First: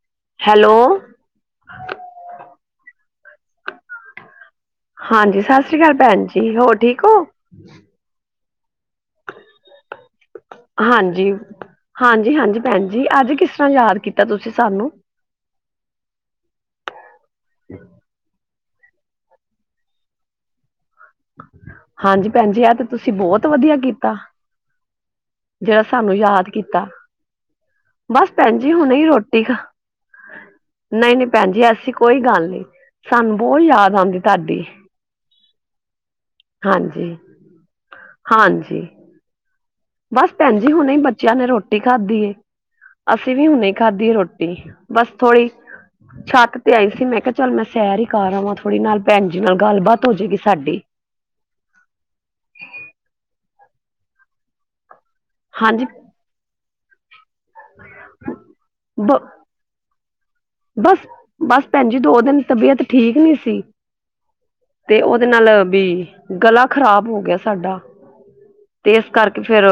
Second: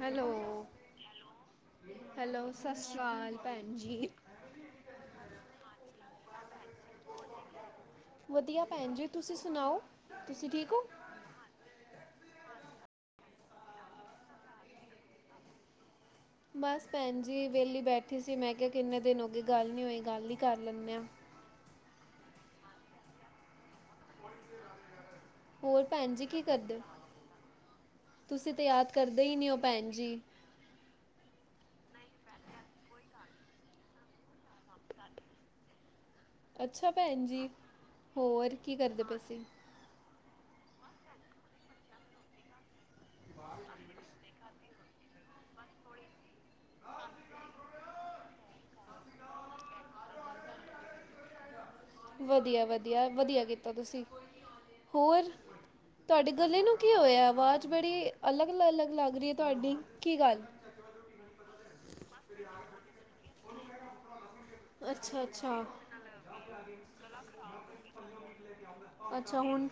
Hello hello ਸਤਿ ਸ਼੍ਰੀ ਅਕਾਲ ਭੈਣ ਜੀ ਹਾਂਜੀ ਸਤਿ ਸ੍ਰੀ ਅਕਾਲ ਭੈਣ ਜੀ ਹੋਰ ਠੀਕ ਹੋ ਵਧੀਆ ਭੈਣ ਜੀ ਤੁਸੀਂ ਸੁਣਾਓ ਤੁਸੀਂ ਠੀਕ ਹੋ ਹਾਂਜੀ ਹਾਂਜੀ ਜੀ ਹਾਂਜੀ ਭੈਣ ਜੀ ਅੱਜ ਕਿਸ ਤਰ੍ਹਾਂ ਯਾਦ ਕੀਤਾ ਤੁਸੀਂ ਸਾਨੂੰ ਬਸ ਭੈਣ ਜ ਜੀ ਵਿਹਲੀ ਬੈਠੀ ਸੀ ਮੈਂ ਠ ਕਿੰਨੇ ਦਿਨ ਹੋ ਗ ਗੱਲ ਨਹੀਂ ਹੋਏ ਗੱਲ ਹੀ ਕਰ ਲੈਂਦੇ ਹਾਂ ਹਾਂਜੀ ਭੈਣਜੀ ਆ ਤੇ ਤੁਸੀਂ ਬਹੁਤ ਵਧੀਆ ਕੀਤਾ ਜਿਹੜਾ ਹੋਰ ਸਾਨੂੰ ਭੈਣ ਜੀ ਕੀ ਯਾਦ ਕਰਦੇ ਕੀਤਾ, ਬਸ ਤੁਸੀਂ ਭੈਣ ਤਾਂ ਜੀ ਯਾਦ ਹੁਣੇ ਹੀ ਕਰਦੇ ਰੋਟੀ ਨਹੀਂ ਹੋ ਖਾ, ਭੈਣ ਜੀ ਨਹੀਂ ਨਹੀਂ ਭੈਣ ਜੀ ਐਸੀ ਕੋਈ ਗੱਲ ਨੀ ਸਾਨੂੰ ਬਹੁਤ ਯਾਦ ਆਉਂਦੀ ਤੁਹਾਡੀ ਅੱਛਾ ਹਾਂਜੀ ਭੈਣ ਜੀ ਹੋਰ ਕੀ ਹਾਂਜੀ ਕਰਦੇ ਤੁਸੀਂ ਬਸ ਭੈਣ ਜੀ ਹੁਣੇ ਹੀ ਬੱਚਿਆਂ ਨੇ ਰੋਟੀ ਖਾਧੀ ਹੈ ਅਸੀਂ ਵੀ ਹੁਣੇ ਖਾਧੀ ਹੈ ਰੋਟੀ ਬਸ ਥੋੜ੍ਹੀ ਛੱਤ ਤੇ ਆਈ ਸੀ ਮੈਂ ਕਿਹਾ ਚੱਲ ਮੈਂ ਸੈਰ ਹੀ ਕਰਵਾਂ ਥੋੜ੍ਹੀ ਨਾਲ ਭੈਣ ਜੀ ਨਾਲ ਗੱਲਬਾਤ ਹੋਜਏਗੀ ਸਾਡੀ ਵਧੀਆ ਵਧੀਆ, ਵਧੀਆ ਕੀਤਾ ਤੁਸੀਂ ਹੋਰ ਹਾਂਜੀ ਤੁਹਾਡੇ ਗੱਲੇ ਨੂੰ ਕੀ ਹੋਇਆ ਆਵਾਜ਼ ਬੜੀ ਅਲੱਗ ਅਲੱਗ ਲੱਗ ਬ ਰਹੀ ਹੈ ਤੁਹਾਡੀ ਕੀ ਗੱਲ ਬਸ ਬਸ ਭੈਣ ਜ ਦੋ ਉਹ ਦਿਨ ਤਬੀਅਤ ਠੀਕ ਨੀ ਸੀ, ਤੇ ਅੱਛਾ ਉਹਦੇ ਨਾਲ ਅੱਛਾ ਵੀ ਗਲਾ ਖਰਾਬ ਗਿਆ ਸਾਡਾ ਤੇ ਇਸ ਅੱਛਾ ਕਰਕੇ ਹੁਣ ਫੇਰ,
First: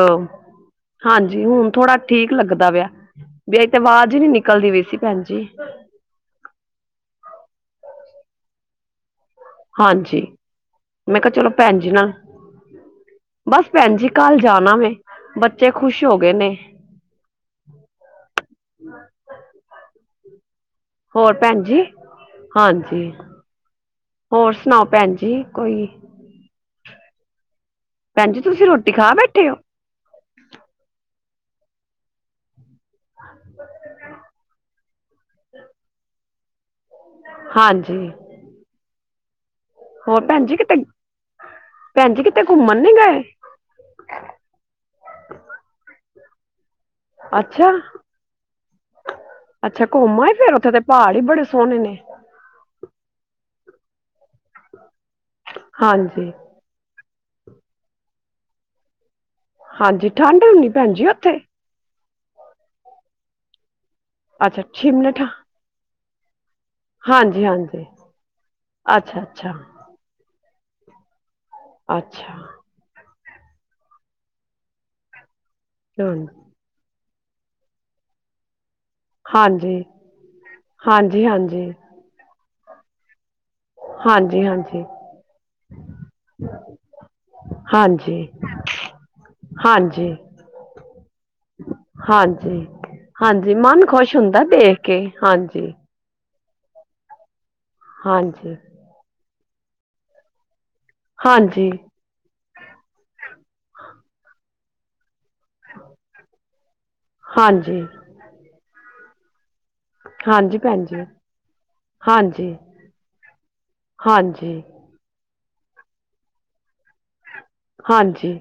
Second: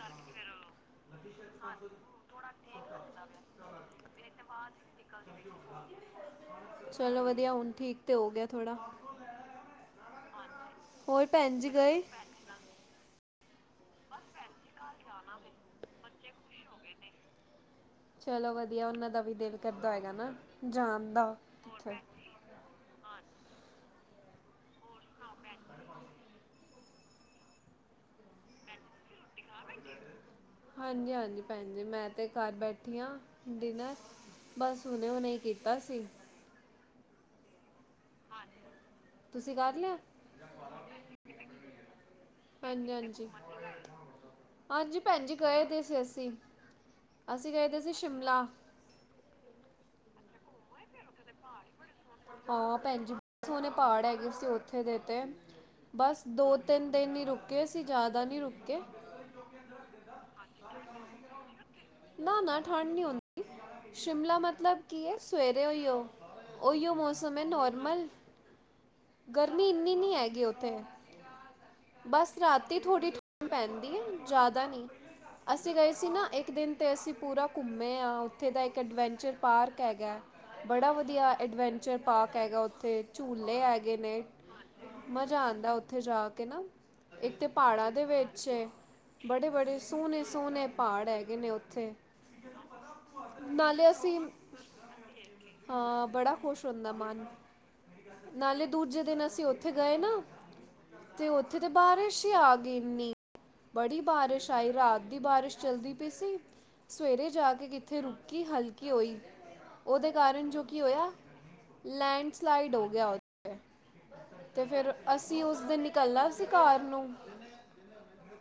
ਹਾਂਜੀ ਹੁਣ ਥੋੜਾ ਠੀਕ ਲੱਗਦਾ ਪਿਆ, ਨਹੀ ਤੇ ਆਵਾਜ਼ ਹੀ ਨੀ ਨਿਕਲਦੀ ਪਈ ਸੀ ਭੈਣ ਜੀ ਚਲੋ ਚਲ ਵਧੀਆ ਹੁਣ ਠੀਕ ਤੇ ਹੋ ਗਿਆ ਥੋੜਾ ਹਾਂਜੀ ਮੈਂ ਕਿਹਾ ਚਲੋ ਭੈਣ ਜੀ ਨਾਲ ਬਸ ਭੈਣ ਜੀ ਕੱਲ ਜਾਣਾ ਵੈਂ ਬੱਚੇ ਖ਼ੁਸ਼ ਹੋ ਗਏ ਨੇ ਚਲੋ ਵਧੀਆ ਉਹਨਾਂ ਦਾ ਵੀ ਦਿਲ ਕਰਦਾ ਹੋਏਗਾ ਨਾ ਜਾਣ ਦਾ ਹੋਰ ਭੈਣ ਜੀ ਉੱਥੇ ਹਾਂਜੀ ਹੋਰ ਸੁਣਾਓ ਭੈਣ ਜੀ ਕੋਈ ਭੈਣ ਜੀ ਤੁਸੀਂ ਰੋਟੀ ਖਾ ਬੈਠੇ ਹੋ ਹਾਂਜੀ ਹਾਂਜੀ ਭੈਣ ਜੀ ਮੈਂ ਤੇ [unintelligible] ਠੀਆਂ ਡਿਨਰ ਬਸ ਹੁਣੇ ਹੁਣੇ ਕੀਤਾ ਸੀ ਹਾਂਜੀ ਤੁਸੀਂ ਕਰ ਲਿਆ ਹੋਰ ਭੈਣ ਜੀ ਕਿਤੇ ਭੈਣ ਜੀ ਕਿਤੇ ਘੁੰਮਣ ਨੀ ਹਾਂਜੀ ਗਏ ਹਾਂਜੀ ਹਾਂਜੀ ਭੈਣਜੀ ਕਹੇ ਦੇ ਸੀ ਅਸੀਂ ਅਸੀਂ ਗਏ ਅੱਛਾ ਦੇ ਸੀ ਸ਼ਿਮਲਾ ਅੱਛਾ ਘੁੰਮਾ ਆਏ ਫੇਰ ਉੱਥੇ ਦੇ ਪਹਾੜ ਹੀ ਬੜੇ ਸੋਹਣੇ ਨੇ ਹਾਂ ਭੈਣ ਜੀ ਬੇ ਸੋਹਣੇ ਪਹਾੜ ਹੈਗੇ ਉੱਥੇ ਦੇ ਤੇ ਬਸ ਹਾਂਜੀ ਦੋ ਤਿੰਨ ਦਿਨ ਹੀ ਰੁਕੇ ਅਸੀਂ ਜ਼ਿਆਦਾ ਨੀ ਰੁਕੇ ਹਾਂਜੀ ਠੰਢ ਹੋਣੀ ਭੈਣ ਜੀ ਓਥੇ ਨਾ ਨਾ ਠੰਡ ਨਹੀਂ ਹੁੰਦੀ ਸ਼ਿਮਲਾ ਅੱਛਾ ਮਤਲਬ ਕੀ ਸ਼ਿਮਲੇ ਹੈ ਠਾ ਸਵੇਰੇ ਓਹੀਓ ਉਹੀਓ ਹਾਂਜੀ ਸਮੇਂ ਹਾਂਜੀ ਨੋਰਮਲ ਅੱਛਾ ਅੱਛਾ ਗਰਮੀ ਇੰਨੀ ਨਹੀਂ ਹੈਗੀ ਓਹ ਥੇ ਅੱਛਾ ਬਸ ਰਾਤੀ ਥੋੜੀ ਪੈਂਦੀ ਹੈ ਜ਼ਿਆਦਾ ਨਹੀਂ ਅਸੀਂ ਗਏ ਸੀ ਹਮ ਨਾ ਇੱਕ ਦਿਨ 'ਤੇ ਅਸੀਂ ਪੂਰਾ ਘੁੰਮੇ ਆ ਉੱਥੇ ਦਾ ਇੱਕ ਐਡਵੈਂਚਰ ਪਾਰਕ ਹਾਂਜੀ ਹੈਗਾ ਬੜਾ ਹਾਂਜੀ ਵਧੀਆ ਹਾਂਜੀ ਐਡਵੈਂਚ ਪਾਰਕ ਹੈਗਾ ਉੱਥੇ ਝੂਲੇ ਹੈਗੇ ਨੇ ਹਾਂਜੀ ਹਾਂਜੀ ਮਜ਼ਾ ਆਂਦਾ ਉੱਥੇ ਜਾ ਕੇ ਨਾ ਇੱਕ ਤੇ ਪਹਾੜਾਂ ਦੇ ਹਾਂਜੀ ਵਿੱਚ ਬੜੇ ਬੜੇ ਹਾਂਜੀ ਸੋਹਣੇ ਸੋਹਣੇ ਪਹਾੜ ਹੈਗੇ ਨੇ ਉੱਥੇ ਹਾਂਜੀ ਹਾਂਜੀ ਮਨ ਨਾਲੇ ਖੁਸ਼ ਅਸੀਂ ਹੁੰਦਾ ਦੇਖ ਕੇ ਹਾਂਜੀ ਹਾਂ ਬੜਾ ਬੰਦਾ ਮਾਰ ਹਾਂਜੀ ਨਾਲੇ ਦੂਜੇ ਦਿਨਸੀਂ ਅਸੀਂ ਉੱਥੇ ਗਏ ਨਾ ਤੇ ਉੱਥੇ ਤੇ ਹਾਂਜੀ ਬਾਰਿਸ਼ ਹੀ ਆ ਗਈ ਇੰਨੀ ਬੜੀ ਬਾਰਿਸ਼ ਆਈ ਰਾਤ ਦੀ ਬਾਰਿਸ਼ ਚੱਲਦੀ ਪਈ ਸੀ ਸਵੇਰੇ ਜਾ ਕੇ ਹਾਂਜੀ ਕਿੱਥੇ ਰੁਕੀ ਹਲਕੀ [unintelligible] [inaudible] ਉਹਦੇ ਕਾਰਨ ਹਾਂਜੀ ਜੋ ਕੀ ਭੈਣ ਜੀ ਹੋਇਆ ਹਾਂਜੀ ਲੈਂਡਸਲਾਈਡ ਹੋ ਗਿਆ ਓਥੇ ਹਾਂਜੀ ਤੇ ਫਿਰ ਅਸੀਂ ਉਸ ਦਿਨ ਨਿਕਲਣਾ ਸੀ ਘਾਰ ਨੂੰ ਹਾਂਜੀ।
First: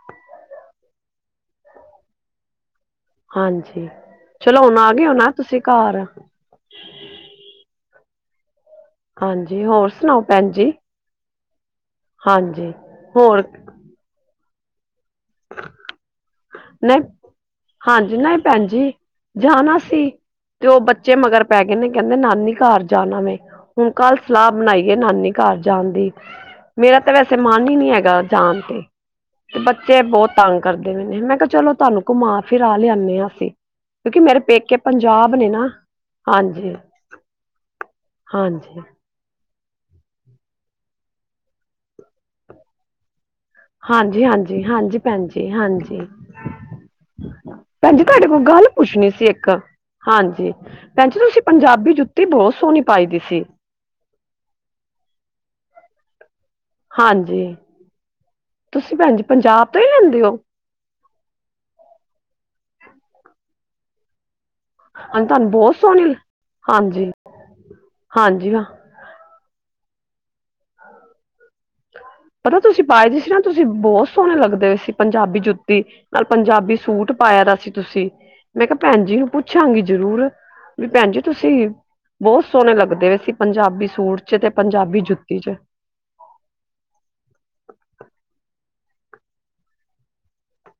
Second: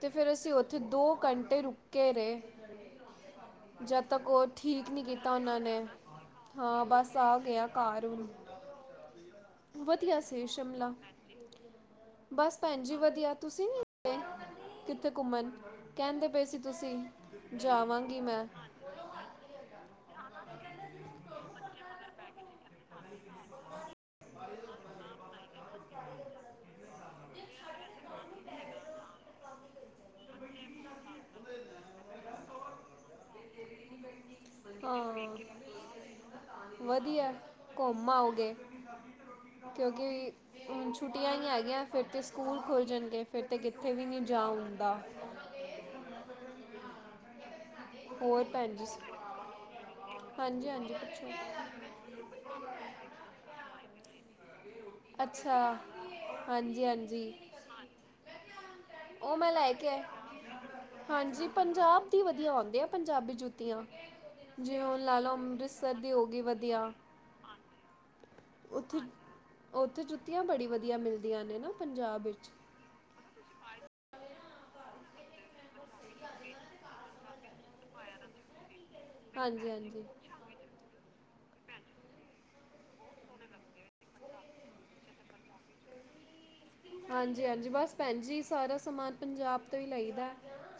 ਤੇ ਫਿਰ ਅਸੀਂ ਉੱਥੇ ਦੋ ਘੰਟੇ ਰੁਕੇ ਰੇ ਹਾਂਜੀ, ਚਲੋ ਹੁਣ ਆ ਗਏ ਹੋ ਨਾ ਕੀਤਾ ਉਹਨਾਂ ਤੁਸੀਂ ਨੇ ਘਰ ਹਾਂ ਬਸ ਆ ਗਏ ਘਰ ਹੁਣ ਹਾਂਜੀ, ਹੋਰ ਵਧੀਆ ਸੁਣਾਓ ਸੀ ਭੈਣ ਜੀ ਸ਼ਿਮਲਾ ਬਸ ਹਾਂਜੀ ਭੈਣ ਜੀ ਵਧੀਆ ਹੋਰ ਤੁਸੀਂ ਨੀ ਗਏ। ਕਿੱਥੇ ਘੁੰਮਣ ਕਹਿੰਦੇ ਪਏ ਸੀ ਤੁਸੀਂ ਨਹੀਂ ਹਾਂਜੀ ਜਾਵਾਂਗੀ ਨਹੀਂ ਮੈਂ ਭੈਣ ਜੀ ਜਾਣਾ ਸੀ ਤੇ ਉਹ ਬੱਚੇ ਮਗਰ ਪੈ ਗਏ ਨੇ ਕਹਿੰਦੇ ਨਾਨੀ ਘਰ ਜਾਣਾ ਵੈਂ, ਹੁਣ ਕੱਲ ਸਲਾਹ ਬਣਾਈਏ ਨਾਨੀ ਘਰ ਜਾਣ ਦੀ ਮੇਰਾ ਤਾਂ ਵੈਸੇ ਮਨ ਹੀ ਨੀ ਹੈਗਾ ਜਾਣ ਤੇ ਤੇ ਬ ਬਹੁਤ ਤੰਗ ਕਰਦੇ ਪਿਏ ਨੇ ਮੈਂ ਕਿਹਾ ਚਲੋ ਤੁਹਾਨੂੰ ਘੁੰਮਾ ਫਿਰਰਾ ਲਿਆਣੇ ਆਂ ਹਾਂ ਅਸੀਂ ਕਿਉਂਕਿ ਮੇਰੇ ਪੇਕੇ ਹਾਂ ਪੰਜਾਬ ਨੇ ਨਾ ਹਾਂਜੀ, ਵਧੀਆ ਘੁੰਮ ਆਓਗੇ ਹਾਂਜੀ ਕਿਉਂਕਿ ਛੁੱਟੀਆਂ ਹੀ ਹੈਗੀਆਂ ਫਿਰ ਤੇ ਸਕੂਲ ਖੁੱਲ ਜਾਣਗੇ। ਫਿਰ ਤੇ ਕਿੱਥੇ ਵੀ ਨਹੀਂ ਹਾਂਜੀ, ਜਾ ਹਾਂਜੀ, ਹੁੰਦਾ ਹਾਂਜੀ ਭੈਣਜੀ ਹਾਂਜੀ ਬਿਲਕੁਲ। ਭੈਜੀ ਤੁਹਾਡੇ ਕੋਲ ਹੋਰ ਗੱਲ ਭੈਣ ਜੀ ਪੁੱਛਣੀ ਸੀ ਇੱਕ ਹਾਂਜੀ, ਹਾਂਜੀ ਭੈਣਜੀ ਤੁਸੀਂ ਪੁੱਛੋ ਪੰਜਾਬੀ ਜੁੱਤੀ ਬਹੁਤ ਸੋਹਣੀ ਪਾਈ ਦੀ ਸੀ। ਅੱਛਾ। ਹਾਂਜੀ, ਹਾਂਜੀ ਤੁਸੀਂ ਭੈਣ ਜੀ ਉਹ ਮੈਂ ਪੰਜਾਬ ਲੈ ਤੋਂ ਹੀ ਕੇ ਆ ਲੈਂਦੇ ਹੋ ਹਾਂਜੀ ਪੰਜਾਬ ਦੀ ਵਧੀਆ ਹੁੰਦਾ। ਪੰਜਾਬੀ ਜੁੱਤੀਆਂ ਜੇ ਓ ਲਾ ਹਾਂਜੀ ਲਓ ਤੁਹਾਨੂੰ ਬਹੁਤ ਅੰਮ੍ਰਿਤਸਰ ਦੀ ਸੋਹਣੀ ਹੋ ਗਈ ਵਧੀਆ ਹਾਂਜੀ ਉੱਥੇ [unintelligible] ਉੱਥੇ ਜੁੱਤੀਆਂ ਬੜੀ ਵਧੀਆ ਮਿਲਦੀਆਂ ਨੇ ਨਾ ਪੰਜਾਬ ਵਿੱਚ ਪਤਾ ਤੁਸੀਂ ਪਾਏ ਦੀ ਸੀ ਨਾ ਤੁਸੀਂ ਬਹੁਤ ਸੋਹਣੇ ਲੱਗਦੇ ਏ ਸੀ। ਪੰਜਾਬੀ ਜੁੱਤੀ ਲ ਪੰਜਾਬੀ ਸੂਟ ਪਾਇਆ ਦਾ ਸੀ ਤੁਸੀਂ ਮੈਂ ਕਿਹਾ ਭੈਣ ਜੀ ਨੂੰ ਹਾਂਜੀ ਪੁੱਛਾਂਗੀ ਹਾਂਜੀ ਜ਼ਰੂਰ ਵੀ ਭੈਣ ਜੀ ਤੁਸੀਂ ਬਹੁਤ ਸੋਹਣੇ ਲੱਗਦੇ ਏ ਸੀ ਪੰਜਾਬੀ ਸੂਟ ਚ ਤੇ ਪੰਜਾਬੀ ਜੁੱਤੀ ਚ ਹਾਂਜੀ, ਹਾਂਜੀ ਬਸ ਭੈਣ ਜੀ ਸਾਰਾ ਸਮਾਨ ਪੰਜਾਬ ਤੋਂ ਹੀ ਲਈਦਾ ਐ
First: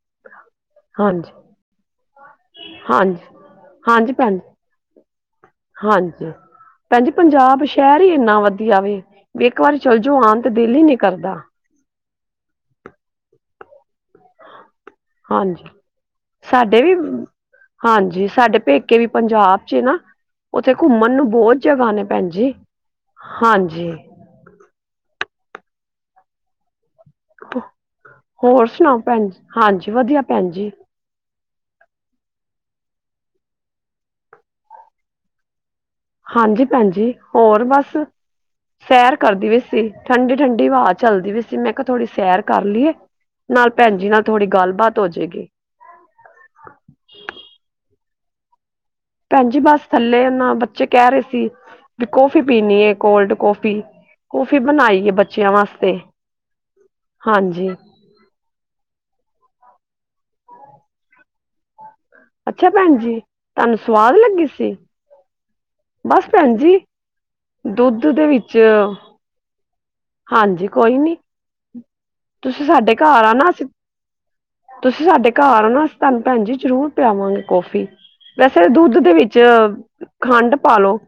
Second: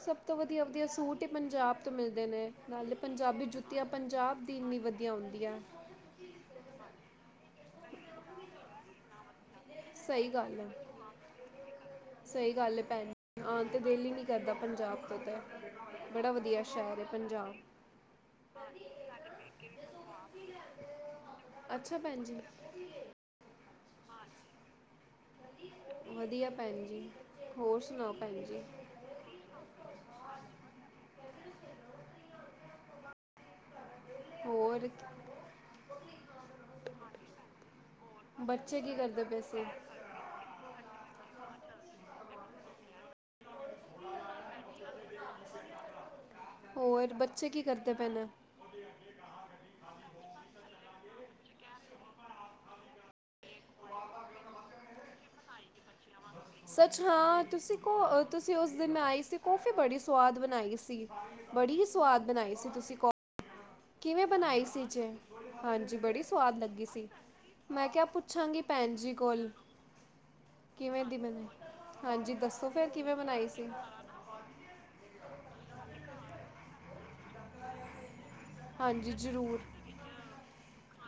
ਸਭ ਤੋਂ ਵਧੀਆ, ਵਧੀਆ ਸੂਟ ਹੀ ਹਾਂਜੀ ਪੰਜਾਬ ਤੋਂ ਮਿਲਦੇ ਨੇ ਨਾਲੇ ਹਾਂਜੀ ਪੰਜਾਬੀ ਜੁੱਤੀਆਂ ਹਾਂਜੀ ਭੈਣ ਪੰਜਾਬ ਦੀ ਇੰਨੀ ਵਧੀਆ ਹੁੰਦੀਆਂ। ਹਾਂਜੀ ਭੈਣ ਜੀ ਪੰਜਾਬ ਸ਼ਹਿਰ ਹੀ ਏੰਨਾ ਵਧੀਆ ਵੇ ਇੱਕ ਵਾਰੀ ਚੱਲ ਜੋ ਸਹੀ ਆਣ ਤੇ ਗੱਲ ਹੈ ਦਿਲ ਹੀ ਨੀ ਕਰਦਾ। ਸਹੀ ਗੱਲ ਹੈ। ਭੈਣ ਆਣ ਤੇ ਦਿਲ ਹੀ ਨੀ ਕਰਦਾ। ਪੰਜਾਬ ਤੋਂ ਤਾਂ ਹਾਂਜੀ, ਬੜਾ ਵਧੀਆ ਸਾਡੇ ਵੀ ਸ਼ਹਿਰ ਹੈ ਪੰਜਾਬ ਹਾਂਜੀ ਸਾਡੇ ਪੇਕੇ ਵੀ ਪੰਜਾਬ ਚੇ ਨਾ ਉੱਥੇ ਘੁੰਮਣ ਨੂੰ ਬਹੁਤ ਜਗ੍ਹਾ ਨੇ ਭੈਣ ਜੀ ਹਾਂਜੀ। ਵਧੀਆ ਭੈਣ ਜੀ। ਹੋਰ ਸੁਣਾਓ ਭੈਣ ਜੀ ਹੋਰ ਸੁਣਾਓ ਭੈਣ ਜੀ, ਹਾਂਜੀ ਵਧੀਆ ਭੈਣ ਜੀ। ਹੋਰ ਹਾਂਜੀ, ਭੈਣ ਜੀ ਹੋਰ ਬਸ, ਬੱਚੇ ਕੀ ਸੈਰ ਕਰਦੇ ਪਏ ਕਰਦੀ ਪਈ ਸੀ ਠੰਡੀ ਠੰਡੀ ਹਵਾ ਚੱਲਦੀ ਪਈ ਸੀ। ਅ ਮੈਂ ਕਿਹਾ ਥੋੜ੍ਹੀ ਸੈਰ ਕਰ ਲਈਏ, ਨਾਲ ਭੈਣ ਜੀ ਨਾਲ ਥੋੜ੍ਹੀ ਗੱਲਬਾਤ ਹੋਜੇਗੀ। ਹੋਰ ਬੱਚੇ ਕੀ ਕਰਦੇ ਪਏ ਨੇ। ਭੈਣ ਜੀ ਬਸ ਥੱਲੇ ਨਾ ਬੱਚੇ ਕਹਿ ਰਹੇ ਸੀ, ਕੀ ਕੋਫੀ ਪੀਣੀ ਹੈ ਕੋਲਡ ਕਾਫੀ, ਕਾਫੀ ਬਣਾਈ ਹੈ ਬੱਚਿਆਂ ਵਾਸਤੇ। ਸੱਚ ਹਾਂ, ਹਾਂਜੀ ਤੁਸੀਂ ਕੋ ਤੁਸੀਂ ਉਸ ਦਿਨ ਆਈ ਸੀ ਕੋ ਬੜੀ ਸਵਾਦ ਬਣਾਈ ਸੀ। ਬੜੀ ਸ ਸਵਾਦ ਬਣਾਈ ਸੀ ਅੱਛਾ ਤੁਸੀਂ ਭੈਣ ਕ ਜੀ [unintelligible] ਤੁਹਾਨੂੰ ਸਵਾਦ ਕਿਵੇਂ ਲੱਗੀ ਬਣਾਈ ਸੀ ਚੇ। ਹਾਂਜੀ ਬੜੀ ਬਸ ਭੈਣ ਸਵਾਦ ਜੀ ਲੱਗੀ ਸੀ। ਮੈਂ ਕਿਹਾ ਦੁੱਧ ਦੇ ਵਿੱਚ ਪੁੱਛਾਂਗੀ ਭੈਣ ਜੀ ਕੋਲ ਹਾਂਜੀ ਕੋਈ ਕਿਵੇਂ ਦੀ ਨੀ। ਬਣਾਈ? ਹਾਂਜੀ ਤੁਸੀਂ ਦੱਸੋ ਫਿਰ ਸਾਡੇ ਕਿਵੇਂ ਘਰ ਬਣਾਈ ਆਣਾ, ਸੀ? ਤੁਸੀਂ ਸਾਡੇ ਘਰ ਆਣਾ ਅਸੀਂ ਤੁਹਨੂੰ ਭੈਣ ਜੀ ਜ਼ਰੂਰ ਪਿਆਵਾਂਗੇ। ਕੋਫੀ ਵੈਸੇ ਦੁੱਧ ਹਾਂਜੀ ਦੇ ਵਿੱਚ ਜ਼ਰੂਰ ਖੰਡ ਪਾਲੋ।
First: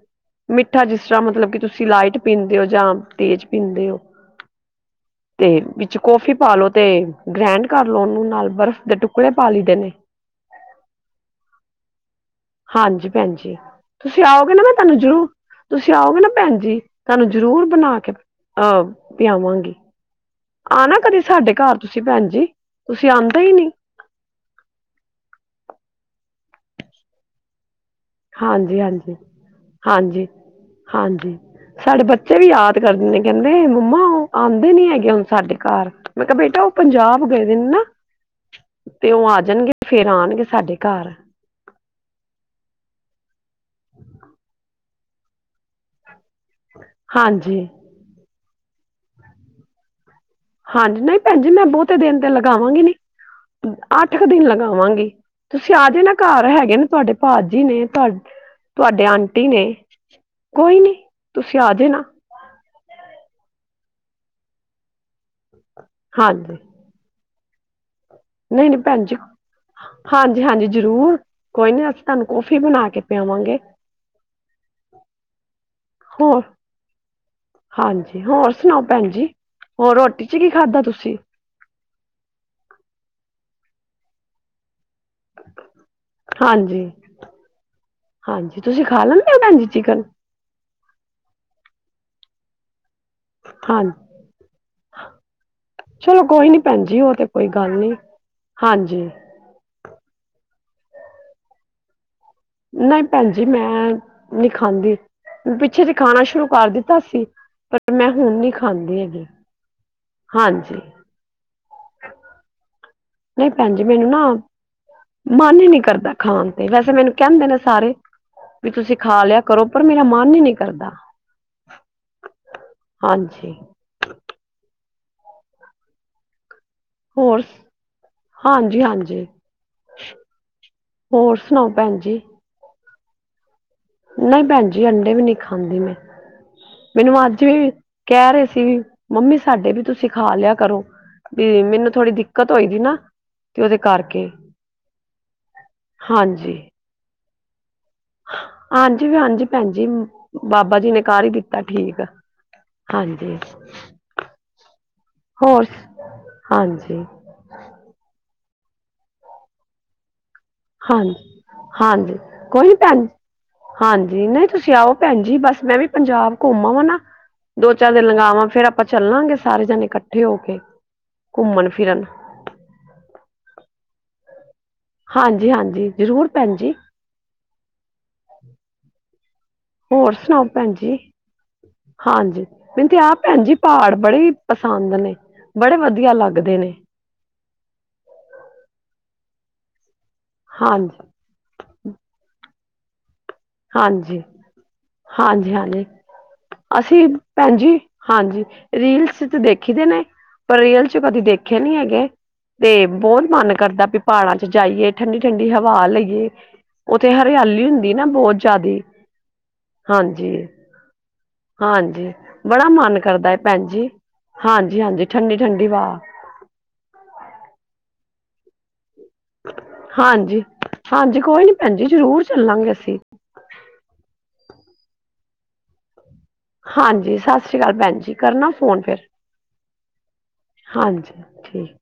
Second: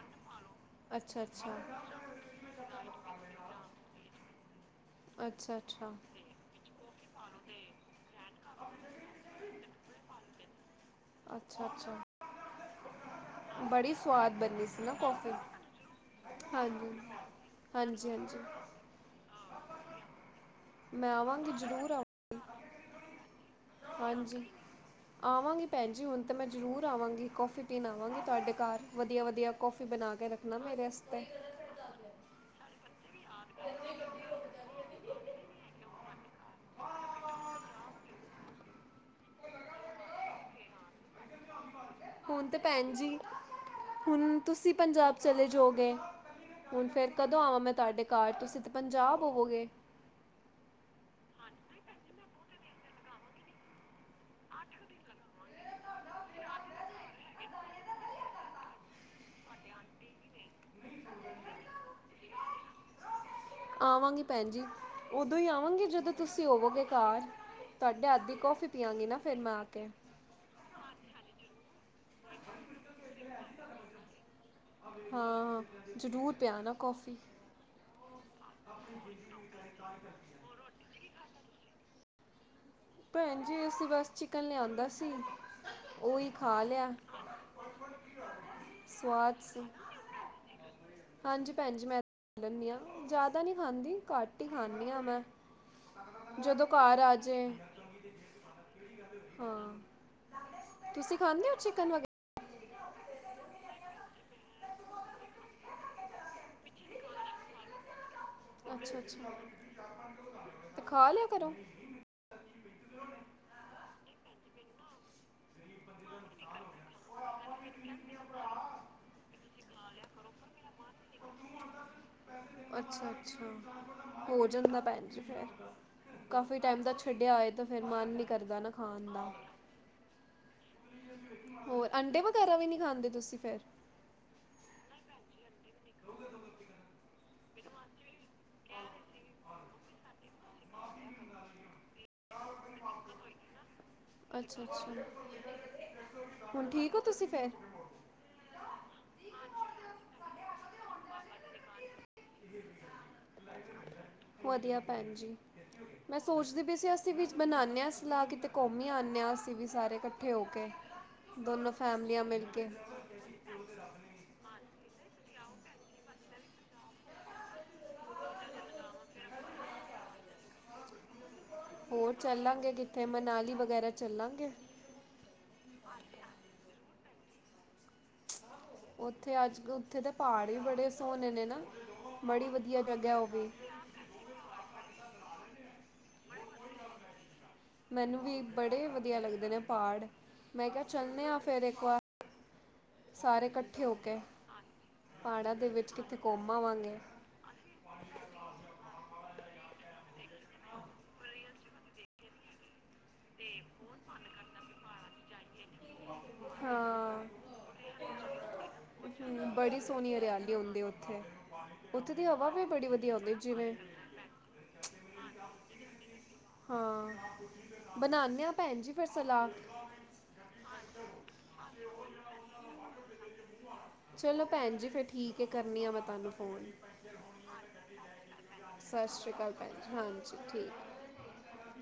ਮਿੱਠਾ ਜਿਸ ਤਰ੍ਹਾਂ ਅੱਛਾ ਮਤਲਬ ਅੱਛਾ ਕਿ ਤੁਸੀਂ ਲਾਈਟ ਪੀਂਦੇ ਹੋ, ਜਾਂ ਤੇਜ਼ ਪੀਂਦੇ ਹੋ। ਤੇ ਅੱਛਾ ਅੱਛਾ। ਵਿੱਚ ਕੌਫੀ ਪਾਲੋ ਤੇ ਗ੍ਰੈਂਡ ਕਰ ਲੋ ਉਹਨੂੰ ਨਾਲ ਬਰਫ਼ ਦੇ ਟੁਕੜੇ ਪਾ ਲਈਦੇ ਨੇ। ਅੱਛਾ ਅੱਛਾ ਹਾਂਜੀ ਭੈਣ ਜੀ ਬੜੀ ਤੁਸੀਂ ਸਵਾਦ ਆਓਗੇ ਨਾ ਬਣੀ ਮੈਂ ਸੀ ਤੁਹਾਨੂੰ ਜ਼ਰੂਰ ਕੌਫੀ ਤੁਸੀਂ ਆਓਗੇ ਨਾ ਭੈਣ ਜੀ ਹਾਂਜੀ ਤੁਹਾਨੂੰ ਜ਼ਰੂਰ ਬਣਾ ਹਾਂਜੀ ਕੇ ਹਾਂਜੀ ਅਹ ਪਿਆਵਾਂਗੀ। ਆਨਾ ਮੈਂ ਕਦੀ ਆਵਾਂਗੀ ਸਾਡੇ ਘਰ ਜ਼ਰੂਰ ਤੁਸੀਂ ਆਵਾਂ ਭੈਨਜੀ ਤੁਸੀਂ ਆਂਦੇ ਈ ਨੀ। ਹਾਂਜੀ ਆਵਾਂਗੀ ਭੈਣ ਜੀ ਹੁਣ ਤਾਂ ਮੈਂ ਜ਼ਰੂਰ ਆਵਾਂਗੀ ਕੌਫੀ ਰੋਟੀ ਖਾਵਾਂਗੀ ਥੋਡੇ ਹਾਂਜੀ ਘਰ ਹਾਂਜੀ ਵਧੀਆ ਵਧੀਆ ਕੌਫੀ ਬਣਾ ਹਾਂਜੀ ਕੇ ਰੱਖਣਾ ਮੇਰੇ ਵਸਤੇ। ਹਾਂਜੀ ਸਾਡੇ ਬੱਚੇ [unintelligible] ਨੇ ਕਹਿੰਦੇ ਮੰਮਾ ਉਹ ਆਉਂਦੇ ਨੀ ਹੈਗੇ ਹੁਣ ਸਾਡੇ ਘਰ, ਮੈਂ ਕਿਹਾ ਬੇਟਾ ਉਹ ਪੰਜਾਬ ਗਏ ਦੇ ਨੇ ਨਾ ਤੇ ਉਹ ਆ ਜਾਣਗੇ ਫੇਰ ਆਣਗੇ ਸਾਡੇ ਘਰ। ਹੁਣ ਤੇ ਭੈਣ ਜੀ ਹੁਣ ਤੁਸੀਂ ਪੰਜਾਬ ਚਲੇ ਜਾਓਗੇ। ਹੁਣ ਫੇਰ ਕਦੋਂ ਆਵਾਂ ਹਾਂਜੀ ਮੈਂ ਤੁਹਾਡੇ ਘਰ ਤੁਸੀਂ। ਪੰਜਾਬ ਹੋਵੋਗੇ। ਹਾਂਜੀ, ਨਹੀਂ ਭੈਣ ਜੀ ਮੈਂ ਬਹੁਤੇ ਦਿਨ ਤੇ ਲਗਾਵਾਂਗੀ। ਨੀ ਅੱਠ ਕੁ ਦਿਨ ਲਗਾਵਾਂਗੀ। ਤੁਸੀਂ ਆਜੇ ਨਾ ਘਰ ਹੈਗੇ ਨੇ ਤੁਹਾਡੇ ਭਾਜੀ ਨੇ ਤੁਹਾਡੇ ਆਂਟੀ ਨੇ ਕੋਈ ਨੀ ਤੁਸੀਂ ਆਜੇ ਨਾ। ਆਵਾਂਗੀ ਭੈਣ ਜੀ ਓਦੋਂ ਹੀ। ਹਾਂਜੀ, ਜਦੋਂ ਤੁਸੀਂ ਹਾਂਜੀ ਹੋਵੋਗੇ ਘਰ। ਤੁਹਾਡੇ ਹੱਥ ਦੀ ਕੌਫੀ ਨਹੀਂ -ਨਹੀਂ ਭੈਣ ਪੀਆਂਗੀ ਜੀ, ਨਾ ਫਿਰ ਮੈਂ ਆ ਕੇ ਹਾਂਜੀ -ਹਾਂਜੀ ਜ਼ਰੂਰ ਕੋਈ ਨੀ ਅ ਤੁਹਾਨੂੰ ਕੌਫੀ ਬਣਾ ਕੇ ਪਿਆਵਾਂਗੇ। ਹਾਂ ਜ਼ਰੂਰ ਹੋਰ ਪਿਆਣਾ ਕੌਫੀ ਹਾਂਜੀ, ਹੋਰ ਸੁਣਾਓ, ਭੈਣ ਜੀ ਹੋਰ ਰੋਟੀ ਚ ਕੀ ਖਾਧਾ ਤੁਸੀਂ, ਭੈਣ ਜੀ ਅਸੀਂ ਬਸ ਚਿਕਨ ਲਿਆਂਦਾ ਸੀ। ਉਹੀ ਖਾ ਹਾਂਜੀ ਲਿਆ -ਹਾਂਜੀ ਤੁਸੀਂ ਖਾ ਲੈਂਦੇ ਹੋ, ਸਵਾਦ ਸੀ ਭੈਣਜੀ ਚਿਕਨ ਹਾਂਜੀ ਭੈਣ ਜੀ ਮੈਂ ਤਾਂ [unintelligible] ਖਾ ਲੈਂਦੀ ਹਾਂ। ਜ਼ਿਆਦਾ ਨਹੀਂ ਖਾਂਦੀ ਹਾਂਜੀ ਘੱਟ ਹੀ ਖ਼ਾਨੀ ਹਾਂ ਮੈਂ ਜਦੋਂ ਘਰ ਆਜੇ ਨਹੀਂ ਹਾਂਜੀ। ਤੁਸੀਂ ਖਾਂਦੇ ਹੋ ਚਿਕਨ ਵਗੈਰਾ ਨਹੀਂ ਭੈਣ ਜੀ ਮੈਂ ਨਹੀਂ ਖਾਂਦੀ ਪਿੱਛੇ ਜੇ ਖਾਣਾ ਸ਼ੁਰੂ ਕਰ ਦਿੱਤਾ ਸੀ। ਪਰ ਮੈਂ ਹੁਣ ਨੀ ਅੱਛਾ ਖਾਂਦੀ ਹੈਗੀ ਅੱਛਾ ਹਾਂਜੀ ਤੇ ਖਾ ਲਿਆ ਕਰੋ। [unintelligible] ਨਹੀਂ ਭੈਣ ਜੀ ਮੈਨੂੰ ਨਾ ਮਨ ਹੀ ਨੀ ਕਰਦਾ। ਕਰਦਾ ਖਾਣ ਤੇ ਵੈਸੇ ਮੈਨੂੰ ਕਹਿੰਦੇ, ਨੇ ਸਾਰੇ ਵੀ ਤੁਸੀਂ ਖਾ ਲਿਆ ਕਰੋ। ਪਰ ਮੇਰਾ ਮਨ ਨੀ ਕਰਦਾ ਅੱਛਾ। ਅੱਛਾ ਹਾਂਜੀ ਹੋ ਜਾਂਦਾ ਕਾਫੀ ਕੋਈ ਟਾਈਮ ਦਾ ਛੱਡਿਆ ਹੋਰ ਹੋਇਆ ਤੇ ਫਿਰ ਮਨ ਨੀ ਕਰਦਾ ਨਾ ਹਾਂਜੀ ਖਾਣ ਹਾਂਜੀ ਦਾ ਹੋਰ ਸੁਣਾਓ ਭੈਣ ਜੀ। ਤੁਸੀ ਫੇਰ। ਨਹੀਂ ਭੈਣ ਜੀ ਅੰਡੇ ਵੀ ਨੀ ਖਾਂਦੀ, ਮੈਂ ਮੈਨੂੰ ਅੱਜ ਵੀ ਕਹਿ ਰਹੇ ਸੀ, ਵੀ ਮੰਮੀ ਸਾਡੇ ਵੀ ਤੁਸੀਂ ਖਾ ਲਿਆ ਕਰੋ ਵੀ ਮੈਨੂੰ ਥੋੜ੍ਹੀ ਦਿੱਕਤ ਹੋਈ ਦੀ ਨਾ ਤੇ ਉਹਦੇ ਕਰਕੇ ਅੱਛਾ ਅੱਛਾ ਹਾਂਜੀ ਫੇਰ ਹਾਂਜੀ ਵੀ ਹਾਂਜੀ, ਭੈਣ ਜੀ ਬਾਬਾ ਜੀ ਨੇ ਕਰ ਹੀ ਦਿੱਤਾ ਠੀਕ ਹਾਂਜੀ ਵਧੀਆ ਭੈਣ ਹੋਰ ਹਾਂਜੀ। ਅਸੀ ਵਿੱਚ ਬਣਾਦੇ ਹਾਂ ਸਲਾਹ ਕੀਤੇ ਘੁੰਮ ਆਣੇ ਹਾਂ ਅਸੀਂ ਵੀ ਸਾਰੇ ਇਕੱਠੇ ਹੋ ਕੇ ਹਾਂਜੀ ਦੋਨੋਂ -ਹਾਂਜੀ ਫੈਮਲੀਆਂ ਮਿਲ ਕੋਈ ਕੇ ਨੀ ਭੈਣ ਜੀ ਹਾਂਜੀ ਨਹੀਂ, ਤੁਸੀਂ ਆਓ ਭੈਣ ਜੀ ਬਸ ਮੈਂ ਵੀ ਪੰਜਾਬ ਘੁੰਮ ਵਾਂ ਨਾ ਦੋ ਚਾਰ ਦਿਨ ਲਗਾਵਾਂ ਫੇਰ ਆਪਾਂ ਚੱਲਾਂਗੇ ਸਾਰੇ ਜਾਣੇ ਇਕੱਠੇ ਹੋ ਕੇ ਘੁੰਮਣ ਫਿਰਨ ਹੋਰ ਚੱਲਾਂਗੇ ਕਿੱਥੇ ਮਨਾਲੀ ਵਗੈਰਾ ਚੱਲਾਂਗੇ। ਹਾਂਜੀ- ਹਾਂਜੀ ਜ਼ਰੂਰ ਭੈਣ ਜੀ। [unintelligible] ਉੱਥੇ ਅੱਜ ਉੱਥੇ ਦੇ ਹੋਰ ਸੁਣਾਓ ਪਹਾੜ ਵੀ ਭੈਣ ਬੜੇ ਜੀ, ਸੋਹਣੇ ਨੇ ਨਾ ਹਾਂਜੀ ਬੜੀ ਵਧੀਆ ਮੈਨੂੰ ਤੇ ਆ ਜਗ੍ਹਾ ਉਹ ਭੈਣ ਵੀ ਜੀ, ਪਹਾੜ ਬੜੇ ਪਸੰਦ ਨੇ ਬੜੇ ਵਧੀਆ ਵਧੀਆ ਲੱਗਦੇ ਨੇ। ਮੈਨੂੰ ਵੀ ਬੜੇ ਵਧੀਆ ਲੱਗਦੇ ਨੇ ਪਹਾੜ ਮੈਂ ਕਿਹਾ ਹਾਂਜੀ ਚੱਲਦੇ ਆ ਫੇਰ ਇੱਕ ਵਾਰ ਸਾਰੇ ਇਕੱਠੇ ਹੋ ਕੇ ਹਾਂਜੀ ਹਾਂਜੀ ਪਹਾੜਾਂ ਦੇ ਹਾਂਜੀ ਵਿੱਚ ਕਿੱਥੇ ਘੁੰਮ ਆਵਾਂਗੇ ਅਸੀਂ ਭੈਣ ਜੀ ਹਾਂਜੀ ਰੀਲਸ ਚ ਦੇਖ ਦੇਖੀ ਦੇ ਨੇ ਪਰ ਰੇਅਲ ਚ ਕਦੇ ਦੇਖੇ ਨੀ ਹੈਗੇ ਤੇ ਬਹੁਤ ਮਨ ਕਰਦਾ ਵੀ ਪਹਾੜਾਂ ਚ ਜਾਈਏ ਠੰਡੀ ਠੰਡੀ ਹਵਾ ਲਈਏ ਉੱਥੇ ਹਾਂ ਹਰਿਆਲੀ ਹੁੰਦੀ ਨਾ ਬਹੁਤ ਜ਼ਿਆਦੀ ਬੜੀ ਸੋਹਣੀ ਹਾਂਜੀ ਹਰਿਆਲੀ ਹੁੰਦੇ ਉੱਥੇ ਹਾਂਜੀ ਉੱਥੇ ਦੀ ਹਵਾ ਵੀ ਬੜਾ ਬੜੀ ਮਨ ਵਧੀਆ ਕਰਦਾ ਹੁੰਦੀ ਹੈ ਭੈਣ ਜਿਵੇਂ ਜੀ ਹਾਂਜੀ- ਹਾਂਜੀ ਠੰਡੀ -ਠੰਡੀ ਹਵਾ ਹਾਂ ਬਣਾਉਂਦੇ ਆਂ ਭੈਣ ਜੀ ਫਿਰ ਸਲਾਹ ਹਾਂਜੀ ਹਾਂਜੀ ਕੋਈ ਨੀ ਭੈਣ ਜੀ ਜ਼ਰੂਰ ਚੱਲਾਂਗੇ ਅਸੀਂ ਚਲੋ ਭੈਣ ਜੀ ਫਿਰ ਠੀਕ ਹੈ ਕਰਨੀ ਆ ਮੈਂ ਤੁਹਾਨੂੰ ਫੋਨ ਹਾਂਜੀ ਸਤਿ ਸ੍ਰੀ ਅਕਾਲ ਭੈਣ ਜੀ ਕਰਨਾ ਫੋਨ ਫੇਿਰ ਸਤਿ ਸ਼੍ਰੀ ਅਕਾਲ ਭੈਣ ਜੀ ਹਾਂਜੀ ਠੀਕ ਹਾਂਜੀ ਠੀਕ।